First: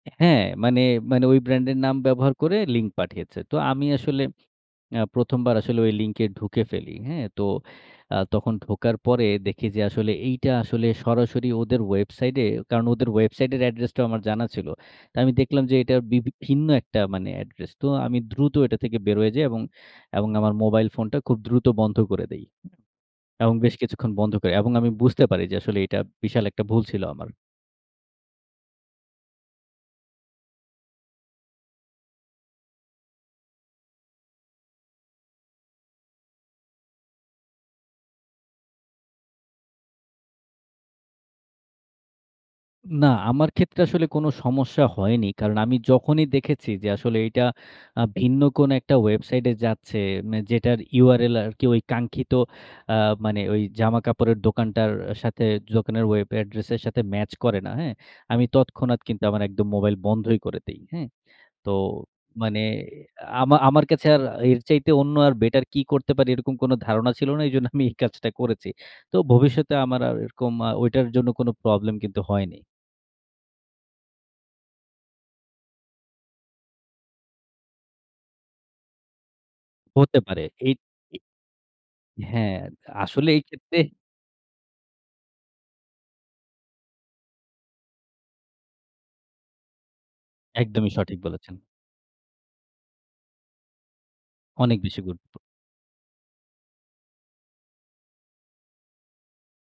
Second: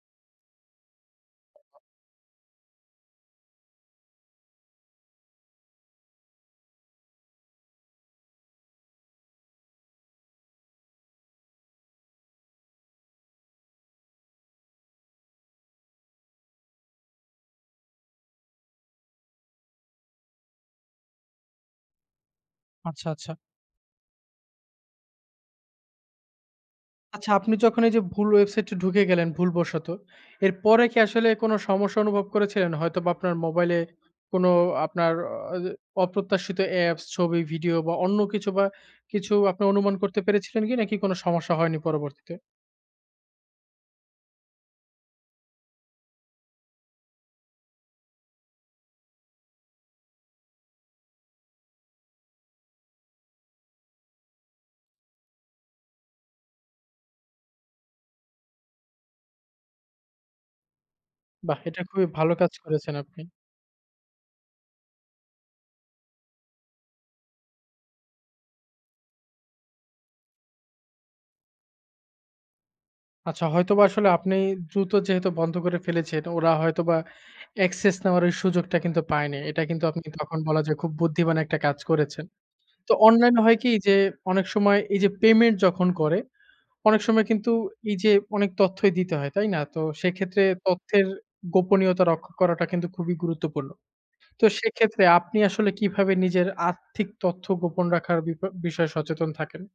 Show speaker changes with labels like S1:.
S1: হ্যাঁ, মানে, মানে, ওই ব্র্যান্ডের নাম ব্যবহার করে লিঙ্ক পাঠিয়েছে। তো আমি আসলে আ ১ম বার আসলে ওই লিংকে ঢুকে ফেলি হ্যাঁ, তো আ তখন ঢোকার পরে দেখি যে আসলে এইটা আসলে সরাসরি ওদের ওয়েবসাইটে কারণ ওদের ওয়েবসাইটের অ্যাড্রেসটাও আমার জানা ছিল। তো আমি দেখলাম যে এটা বিভি ভিন্ন একটা মানে অ্যাড্রেস। তো আমি দ্রুত এটা থেকে বের হয়ে যাই এবং, এবং, আমার মোবাইল ফোনটা খুব দ্রুত বন্ধ করে দেই
S2: আচ্ছা, আচ্ছা।
S1: এবং বেশ কিছুক্ষণ বন্ধ করে। এবং আমি বুঝতে পারি যে আসলে এটা বিশাল একটা ভুল ছিল আমার।
S2: আচ্ছা। আপনি যখন এই যে ভুল ওয়েবসাইটায় ঢুকে গেলেন ভুল বশত। এর পরে কি আসলে কোন সমস্যা অনুভব করেছিলেন? হয়তোবা আপনার মোবাইলে কোন আপনার আ অপ্রত্যাশিত অ্যাপস ছবি ভিডিও বা অন্য কিছু বা কিছু আপনি অনুমান করতে পেরেছিলেন কি নাকি কোন সমস্যা হয়নি পরবর্তীতে?
S1: না আমার ক্ষেত্রে আসলে কোন সমস্যা হয়নি। কারণ আমি যখনই দেখেছি যে আসলে এইটা আ ভিন্ন কোন একটা ওয়েবসাইটে যাচ্ছে। মানে যেটার URL আরকি ওই কাঙ্ক্ষিত আ মানে ওই জামা-কাপড়ের দোকানটার সাথে দোকানের ওয়েব এড্রেসের সাথে ম্যাচ করে না হ্যাঁ, আমি তৎক্ষণাৎ কিন্তু আমার একদম মোবাইল বন্ধই করে দেই হ্যাঁ,
S2: বাহ্
S1: তো
S2: এটা খুবই ভালো কাজ
S1: মানে
S2: করেছেন আপনি।
S1: আমা আমার, কাছে আর এর চাইতে অন্য আর বেটার কী করতে পারি এরকম কোন ধারণা ছিল না এজন্য আমি এই কাজটা করেছি। তো ভবিষ্যতে আমার আর এরকম আ ওইটার জন্য কোনো প্রবলেম কিন্তু হয়নি।
S2: আচ্ছা। হয়তোবা আসলে আপনি দ্রুত যেহেতু বন্ধ করে ফেলেছেন তো ওরা হয়তোবা অ্যাক্সেস নেওয়ার ওই সুযোগটা কিন্তু পায়নি। এটা কিন্তু আপনি
S1: হতে
S2: তখন
S1: পারে
S2: বলা
S1: এই,
S2: যায় খুব
S1: এ
S2: বুদ্ধিমান একটা কাজ করেছেন।
S1: হ্যাঁ
S2: তো
S1: আসলে
S2: অনলাইন
S1: এই
S2: হয় কি
S1: ক্ষেত্রে
S2: যে অনেক সময় এই যে পেমেন্ট যখন করে। অনেক সময় কিন্তু এই যে অনেক তথ্যই দিতে হয়। তাই না? তো সেক্ষেত্রে
S1: একদমই
S2: তথ্যের
S1: সঠিক বলেছেন।
S2: গোপনীয়তা রক্ষা করাটা কিন্তু খুবই গুরুত্বপূর্ণ। তো
S1: অনেক বেশি
S2: সেক্ষেত্রে
S1: গুরুত্ব
S2: আপনি আসলে কিভাবে নিজের আর্থিক তথ্য গোপন রাখার বিপা বিষয়ে সচেতন থাকেন?